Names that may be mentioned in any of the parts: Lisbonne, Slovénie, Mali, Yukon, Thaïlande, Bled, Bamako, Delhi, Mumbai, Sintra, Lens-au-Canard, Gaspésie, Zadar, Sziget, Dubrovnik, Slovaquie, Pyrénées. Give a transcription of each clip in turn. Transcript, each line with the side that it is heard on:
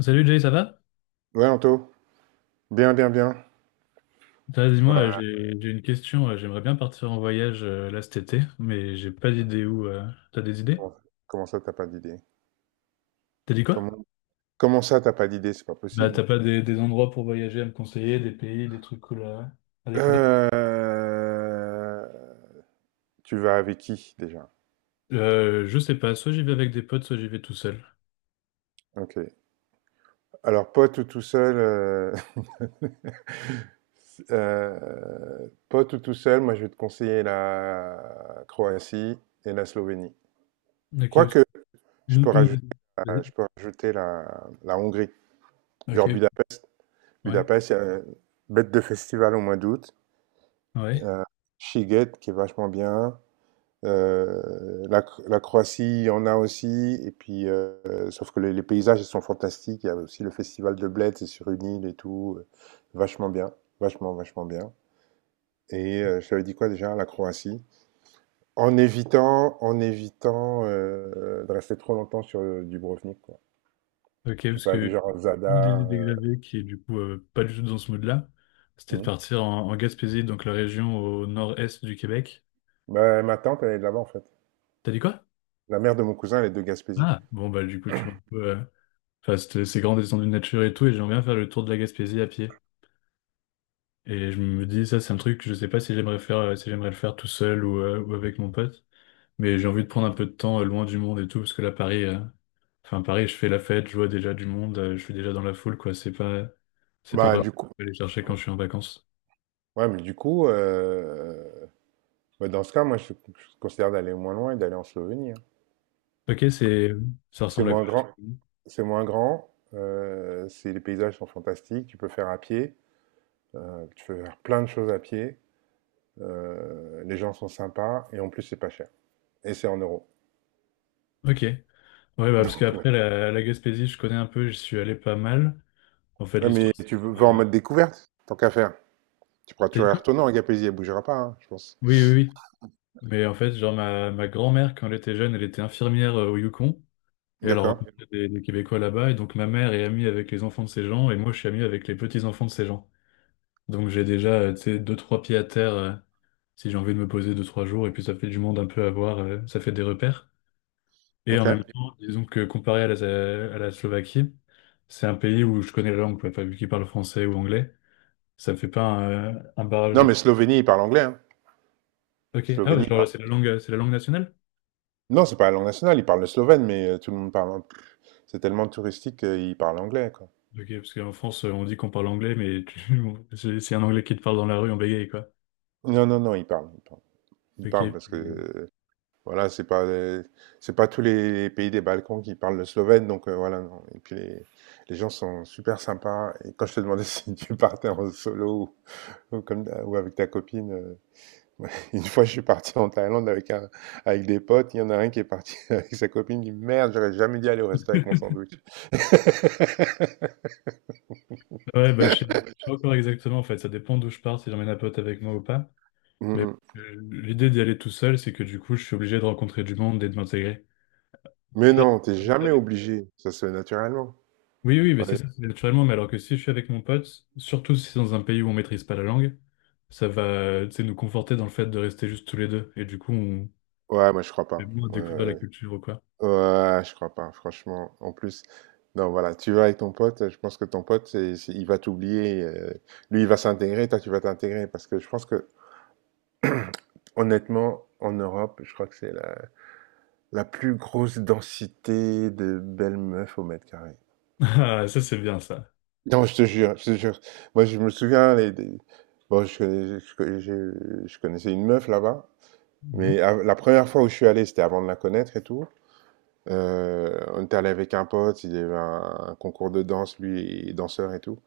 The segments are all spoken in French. left: Salut Jay, ça va?
right: Ouais, Anto. Bien, bien, bien.
left: Dis-moi,
right: Ouais,
left: j'ai une question. J'aimerais bien partir en voyage là cet été, mais j'ai pas d'idée où. T'as des idées?
right: comment, comment ça, t'as pas d'idée?
left: T'as dit quoi?
right: Comment, comment ça, t'as pas d'idée? C'est pas
left: T'as
right: possible.
left: pas des endroits pour voyager à me conseiller, des pays, des trucs cool à découvrir?
right: Euh, Tu vas avec qui, déjà?
left: Je sais pas, soit j'y vais avec des potes, soit j'y vais tout seul.
right: Ok. Alors, pote ou tout seul, pote ou tout seul, moi, je vais te conseiller la Croatie et la Slovénie.
left: Ok, parce que-
right: Quoique, je peux rajouter,
left: une des...
right: je peux rajouter la Hongrie.
left: Vas-y.
right: Genre
left: Ok,
right: Budapest.
left: ouais,
right: Budapest, il y a une bête de festival au mois d'août.
left: ouais.
right: Euh, Sziget, qui est vachement bien. La Croatie, il y en a aussi. Et puis, sauf que les paysages, ils sont fantastiques. Il y a aussi le festival de Bled, c'est sur une île et tout. Vachement bien, vachement, vachement bien. Et je t'avais dit quoi déjà, la Croatie? En évitant de rester trop longtemps sur Dubrovnik, quoi.
left: Ok,
right: Tu
left: parce
right: peux aller
left: que
right: genre à
left: une des
right: Zadar.
left: idées que j'avais, qui est du coup pas du tout dans ce mood-là, c'était de
right: Hmm.
left: partir en, en Gaspésie, donc la région au nord-est du Québec.
right: Bah, ma tante, elle est de là-bas, en fait.
left: T'as dit quoi?
right: La mère de mon cousin, elle est de Gaspésie.
left: Ah, bon, bah, du coup, tu vois un peu, enfin, c'est grand descendu de nature et tout, et j'aimerais bien faire le tour de la Gaspésie à pied. Et je me dis, ça, c'est un truc que je sais pas si j'aimerais faire, si j'aimerais le faire tout seul ou avec mon pote. Mais j'ai envie de prendre un peu de temps, loin du monde et tout, parce que là, Paris, enfin, Paris, je fais la fête, je vois déjà du monde, je suis déjà dans la foule, quoi. C'est pas
right: Bah,
left: vraiment ce
right: du
left: que
right: coup,
left: je vais aller chercher quand je suis en vacances.
right: ouais, mais du coup, bah, dans ce cas, moi, je considère d'aller moins loin et d'aller en Slovénie. Hein.
left: Ok, ça
right: C'est
left: ressemble à quoi?
right: moins
left: La
right: grand,
left: Gaspésie.
right: c'est moins grand. Les paysages sont fantastiques. Tu peux faire à pied. Tu peux faire plein de choses à pied. Les gens sont sympas et en plus, c'est pas cher. Et c'est en euros.
left: Ok. Ouais, bah, parce
right: Donc, ouais.
left: qu'après, la Gaspésie, je connais un peu, j'y suis allé pas mal. En fait,
right: Ouais, mais
left: l'histoire, c'est-
right: vas en
left: euh,
right: mode découverte, tant qu'à faire. Tu pourras
left: t'as dit
right: toujours
left: quoi?
right: retourner en Gaspésie, elle bougera pas, hein, je pense.
left: Oui, oui, oui. Mais en fait, genre, ma grand-mère, quand elle était jeune, elle était infirmière au Yukon. Et elle
right: D'accord,
left: rencontrait des Québécois là-bas. Et donc, ma mère est amie avec les enfants de ces gens. Et moi, je suis ami avec les petits-enfants de ces gens. Donc, j'ai déjà, tu sais, deux, trois pieds à terre si j'ai envie de me poser deux, trois jours. Et puis, ça fait du monde un peu à voir. Ça fait des repères. Et en même
right: ok.
left: temps, disons que comparé à à la Slovaquie, c'est un pays où je connais la langue, quoi. Enfin, vu qu'ils parlent français ou anglais, ça me fait pas un, un barrage
right: Non,
left: de
right: mais
left: plus.
right: Slovénie, il parle anglais. Hein.
left: Ok. Ah, ouais,
right: Slovénie, il
left: genre,
right: parle…
left: c'est la langue nationale?
right: Non, c'est pas la langue nationale, il parle le slovène, mais tout le monde parle… C'est tellement touristique qu'il parle anglais, quoi.
left: Ok, parce qu'en France, on dit qu'on parle anglais, mais c'est un anglais qui te parle dans la rue, en bégaye, quoi.
right: Non, non, non, il parle. Il
left: Ok.
right: parle parce que, voilà, c'est pas tous les pays des Balkans qui parlent le slovène, donc voilà, non. Et puis, les gens sont super sympas. Et quand je te demandais si tu partais en solo ou avec ta copine. Ouais, une fois, je suis parti en Thaïlande avec un, avec des potes. Il y en a un qui est parti avec sa copine. Il dit, merde, j'aurais jamais dû aller au resto avec mon sandwich.
left: Ouais, bah, je sais pas encore exactement, en fait. Ça dépend d'où je pars, si j'emmène un pote avec moi ou pas.
right: Mm,
left: Mais
right: mm.
left: l'idée d'y aller tout seul, c'est que du coup, je suis obligé de rencontrer du monde et de m'intégrer.
right: Mais
left: Alors,
right: non, t'es
left: si j'étais
right: jamais
left: avec-
right: obligé. Ça se fait naturellement.
left: Oui, oui, mais c'est
right: Ouais,
left: ça, c'est naturellement. Mais alors que si je suis avec mon pote, surtout si c'est dans un pays où on maîtrise pas la langue, ça va, tu sais, nous conforter dans le fait de rester juste tous les deux. Et du coup, on
right: ouais, moi, je crois
left: fait
right: pas.
left: moins
right: Ouais,
left: découvrir la
right: ouais.
left: culture ou quoi.
right: Ouais, je crois pas, franchement. En plus, non, voilà, tu vas avec ton pote. Je pense que ton pote, il va t'oublier. Lui, il va s'intégrer. Toi, tu vas t'intégrer. Parce que je pense que, honnêtement, en Europe, je crois que c'est la plus grosse densité de belles meufs au mètre carré.
left: Ah, ça, c'est bien, ça.
right: Non, je te jure, je te jure. Moi, je me souviens, bon, je connaissais une meuf là-bas,
left: Mhm.
right: mais la première fois où je suis allé, c'était avant de la connaître et tout. On était allé avec un pote, il y avait un concours de danse, lui, il est danseur et tout.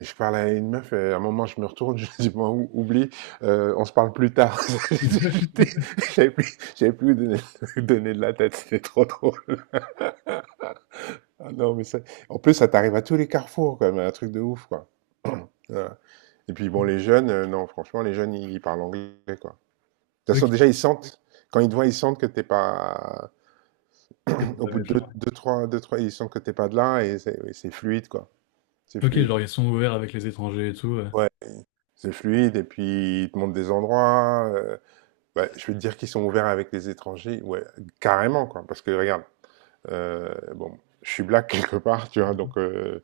right: Mais je parle à une meuf, et à un moment, je me retourne, je dis, bon, oublie, on se parle plus tard. J'étais- J'avais plus, où donner, donner de la tête, c'était trop drôle. Ah non, mais ça, en plus, ça t'arrive à tous les carrefours, quoi, mais un truc de ouf, quoi. Ouais. Et puis bon, les jeunes, non, franchement, les jeunes, ils parlent anglais, quoi. De toute
left: Ok,
right: façon, déjà, ils sentent, quand ils te voient, ils sentent que t'es pas,
left: que t'as
right: au
left: pas
right: bout de
left: méchant,
right: deux,
left: ouais.
right: deux, trois, deux, trois, ils sentent que t'es pas de là et c'est fluide, quoi. C'est
left: Ok,
right: fluide.
left: genre ils sont ouverts avec les étrangers et tout. Ouais.
right: Ouais. C'est fluide et puis ils te montrent des endroits. Ouais, je veux te dire qu'ils sont ouverts avec les étrangers, ouais, carrément, quoi. Parce que regarde, bon, je suis black quelque part, tu vois,
left: Mhm.
right: donc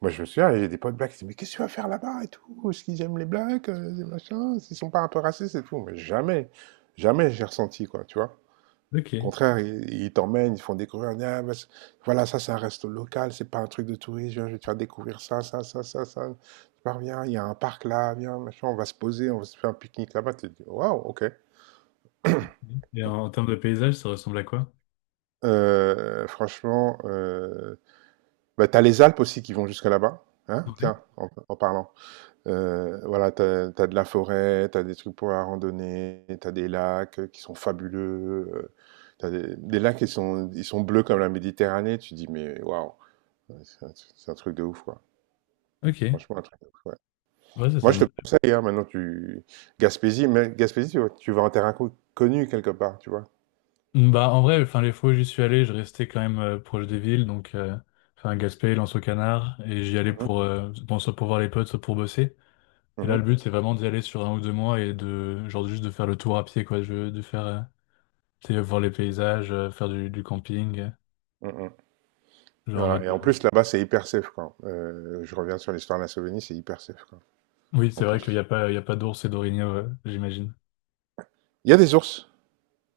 right: moi, je me souviens, j'ai des potes blacks qui disent mais qu'est-ce que tu vas faire là-bas et tout? Est-ce qu'ils aiment les blacks? Des machins? S'ils sont pas un peu racistes et tout? Mais jamais, jamais j'ai ressenti, quoi, tu vois. Au
left: Ok.
right: contraire, ils t'emmènent, ils font découvrir. Ils disent, ah, bah, voilà, ça, c'est un resto local, c'est pas un truc de touriste. Viens, je vais te faire découvrir ça, ça, ça, ça, ça. Tu pars, viens, il y a un parc là, viens, machin, on va se poser, on va se faire un pique-nique là-bas. Tu te dis waouh, ok.
left: Et en, en termes de paysage, ça ressemble à quoi?
right: Franchement, bah, t'as les Alpes aussi qui vont jusque là-bas. Hein?
left: Ouais.
right: Tiens, en parlant. Voilà, t'as de la forêt, t'as des trucs pour la randonnée, tu des lacs qui sont fabuleux, tu as des lacs ils sont bleus comme la Méditerranée, tu dis mais waouh, ouais, c'est un, truc de ouf, quoi.
left: Ok.
right: Franchement, un truc de ouf, ouais.
left: Ouais, ça
right: Moi, je te
left: sonne bien.
right: conseille, hein, maintenant, tu… Gaspésie, mais Gaspésie, tu vas en terrain connu quelque part, tu vois.
left: Bah en vrai, enfin les fois où j'y suis allé, je restais quand même proche des villes, donc enfin Gaspé, Lens-au-Canard, et j'y allais pour
right: Mhm,
left: bon soit pour voir les potes, soit pour bosser. Et là,
right: mhm,
left: le but c'est vraiment d'y aller sur un ou deux mois et de genre juste de faire le tour à pied quoi, de faire tu sais, voir les paysages, faire du camping,
right: mhm. Et,
left: genre en
right: voilà.
left: mode.
right: Et en plus, là-bas, c'est hyper safe, quoi. Je reviens sur l'histoire de la Slovénie, c'est hyper safe, quoi,
left: Oui, c'est
right: en
left: vrai qu'il n'y a
right: plus.
left: pas il y a pas d'ours et d'orignaux, j'imagine.
right: Il y a des ours.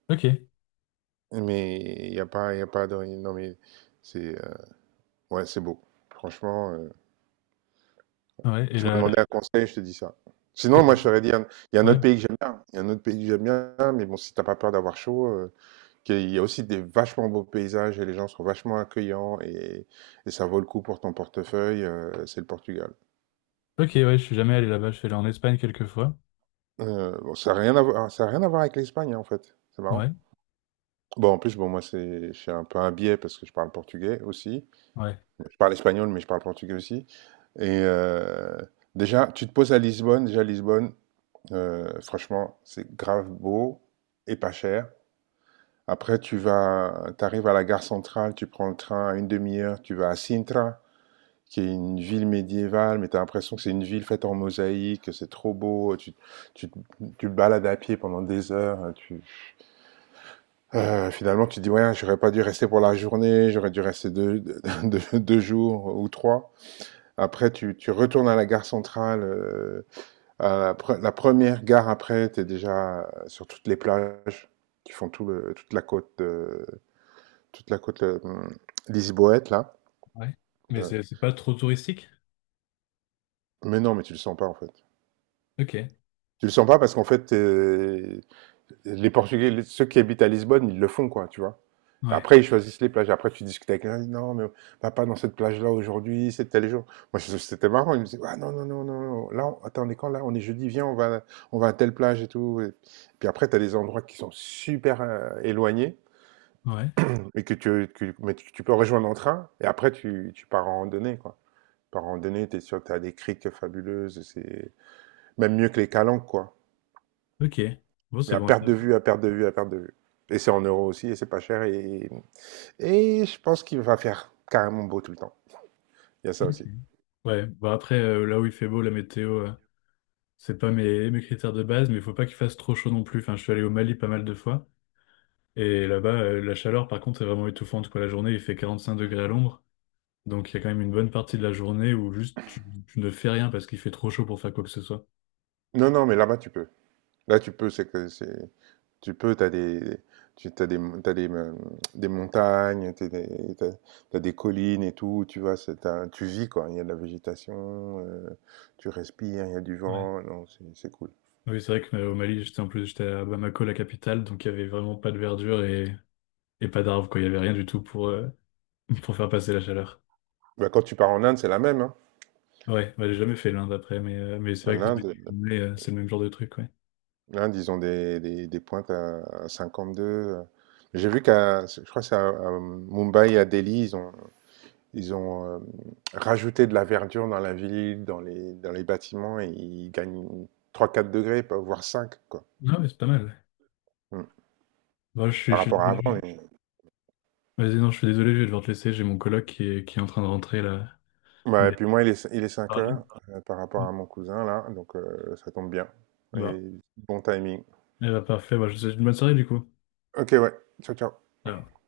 left: Ok.
right: Mais il n'y a pas, il a pas de… Non, mais c'est ouais, c'est beau. Franchement,
left: Ouais,
right: tu m'as demandé un conseil, je te dis ça.
left: et
right: Sinon, moi, je t'aurais dit, il y a un
left: ouais.
right: autre pays que j'aime bien. Il y a un autre pays que j'aime bien, mais bon, si t'as pas peur d'avoir chaud, qu'il y a aussi des vachement beaux paysages et les gens sont vachement accueillants et ça vaut le coup pour ton portefeuille, c'est le Portugal.
left: Ok, ouais, je suis jamais allé là-bas, je suis allé en Espagne quelques fois.
right: Bon, ça a rien à voir avec l'Espagne, hein, en fait. C'est
left: Ouais,
right: marrant. Bon, en plus, bon, moi, je suis un peu un biais parce que je parle portugais aussi.
left: ouais,
right: Je parle espagnol, mais je parle portugais aussi. Et déjà, tu te poses à Lisbonne. Déjà, Lisbonne, franchement, c'est grave beau et pas cher. Après, t'arrives à la gare centrale, tu prends le train à une demi-heure, tu vas à Sintra, qui est une ville médiévale, mais tu as l'impression que c'est une ville faite en mosaïque, que c'est trop beau. Tu, tu te balades à pied pendant des heures. Finalement, tu te dis, ouais, j'aurais pas dû rester pour la journée, j'aurais dû rester deux jours ou trois. Après, tu retournes à la gare centrale. La première gare après, tu es déjà sur toutes les plages qui font toute la côte, toute la côte lisboète là.
left: ouais. Mais
right: Euh,
left: c'est pas trop touristique?
right: mais non, mais tu le sens pas en fait.
left: Ok,
right: Tu le sens pas parce qu'en fait, les Portugais, ceux qui habitent à Lisbonne, ils le font, quoi, tu vois.
left: ouais,
right: Après, ils choisissent les plages. Après, tu discutes avec quelqu'un, non, mais va pas dans cette plage-là aujourd'hui, c'est tel jour. Moi, c'était marrant. Ils me disaient, ah non, non, non, non, non. Là, attends, on est quand là? On est jeudi, viens, on va, à telle plage et tout. Et puis après, tu as des endroits qui sont super éloignés
left: ouais,
right: mais tu peux rejoindre en train. Et après, tu pars en randonnée, quoi. Tu pars en randonnée, tu es sûr que tu as des criques fabuleuses. C'est même mieux que les calanques, quoi.
left: ok. Bon,
right: Mais
left: c'est
right: à
left: bon. À
right: perte de
left: savoir.
right: vue, à perte de vue, à perte de vue. Et c'est en euros aussi, et c'est pas cher. Et je pense qu'il va faire carrément beau tout le temps. Il y a ça
left: Ok.
right: aussi.
left: Ouais, bah après, là où il fait beau, la météo, c'est pas mes critères de base, mais il faut pas qu'il fasse trop chaud non plus. Enfin, je suis allé au Mali pas mal de fois, et là-bas, la chaleur, par contre, est vraiment étouffante, quoi. La journée, il fait 45 degrés à l'ombre, donc il y a quand même une bonne partie de la journée où juste tu ne fais rien parce qu'il fait trop chaud pour faire quoi que ce soit.
right: Non, non, mais là-bas, tu peux. Là, tu peux, c'est que c'est… Tu peux, t'as des… Tu as des, t'as des, euh, des montagnes, des collines et tout, tu vois, tu vis quoi, il y a de la végétation, tu respires, il y a du
left: Ouais.
right: vent, non, c'est cool.
left: Oui, c'est vrai que au Mali, j'étais en plus, j'étais à Bamako, la capitale, donc il y avait vraiment pas de verdure et pas d'arbres, quoi. Il y avait rien du tout pour, pour faire passer la chaleur.
right: Bah, quand tu pars en Inde, c'est la même, hein.
left: Ouais, bah, j'ai jamais fait l'Inde après, mais c'est vrai
right: En
left: que dans les
right: Inde,
left: Pyrénées, c'est le même genre de truc, ouais.
right: hein, disons des pointes à 52. J'ai vu je crois que c'est à Mumbai et à Delhi, ils ont rajouté de la verdure dans la ville, dans les bâtiments, et ils gagnent trois quatre degrés, voire cinq, quoi.
left: Non, mais c'est pas mal. Ouais.
right: Mm.
left: Bon,
right: Par
left: je suis
right: rapport à avant.
left: désolé. Vas-y, non, je suis désolé, je vais devoir te laisser. J'ai mon coloc qui est en train de rentrer là.
right: Ouais, et
left: Mais,
right: puis moi, il est 5
left: pardon.
right: heures par rapport à mon cousin, là, donc ça tombe bien.
left: Bon,
right: Et bon timing.
left: eh bah, parfait. Bah, je te souhaite une bonne soirée du coup.
right: Ok, ouais. Ciao, ciao.
left: Ciao.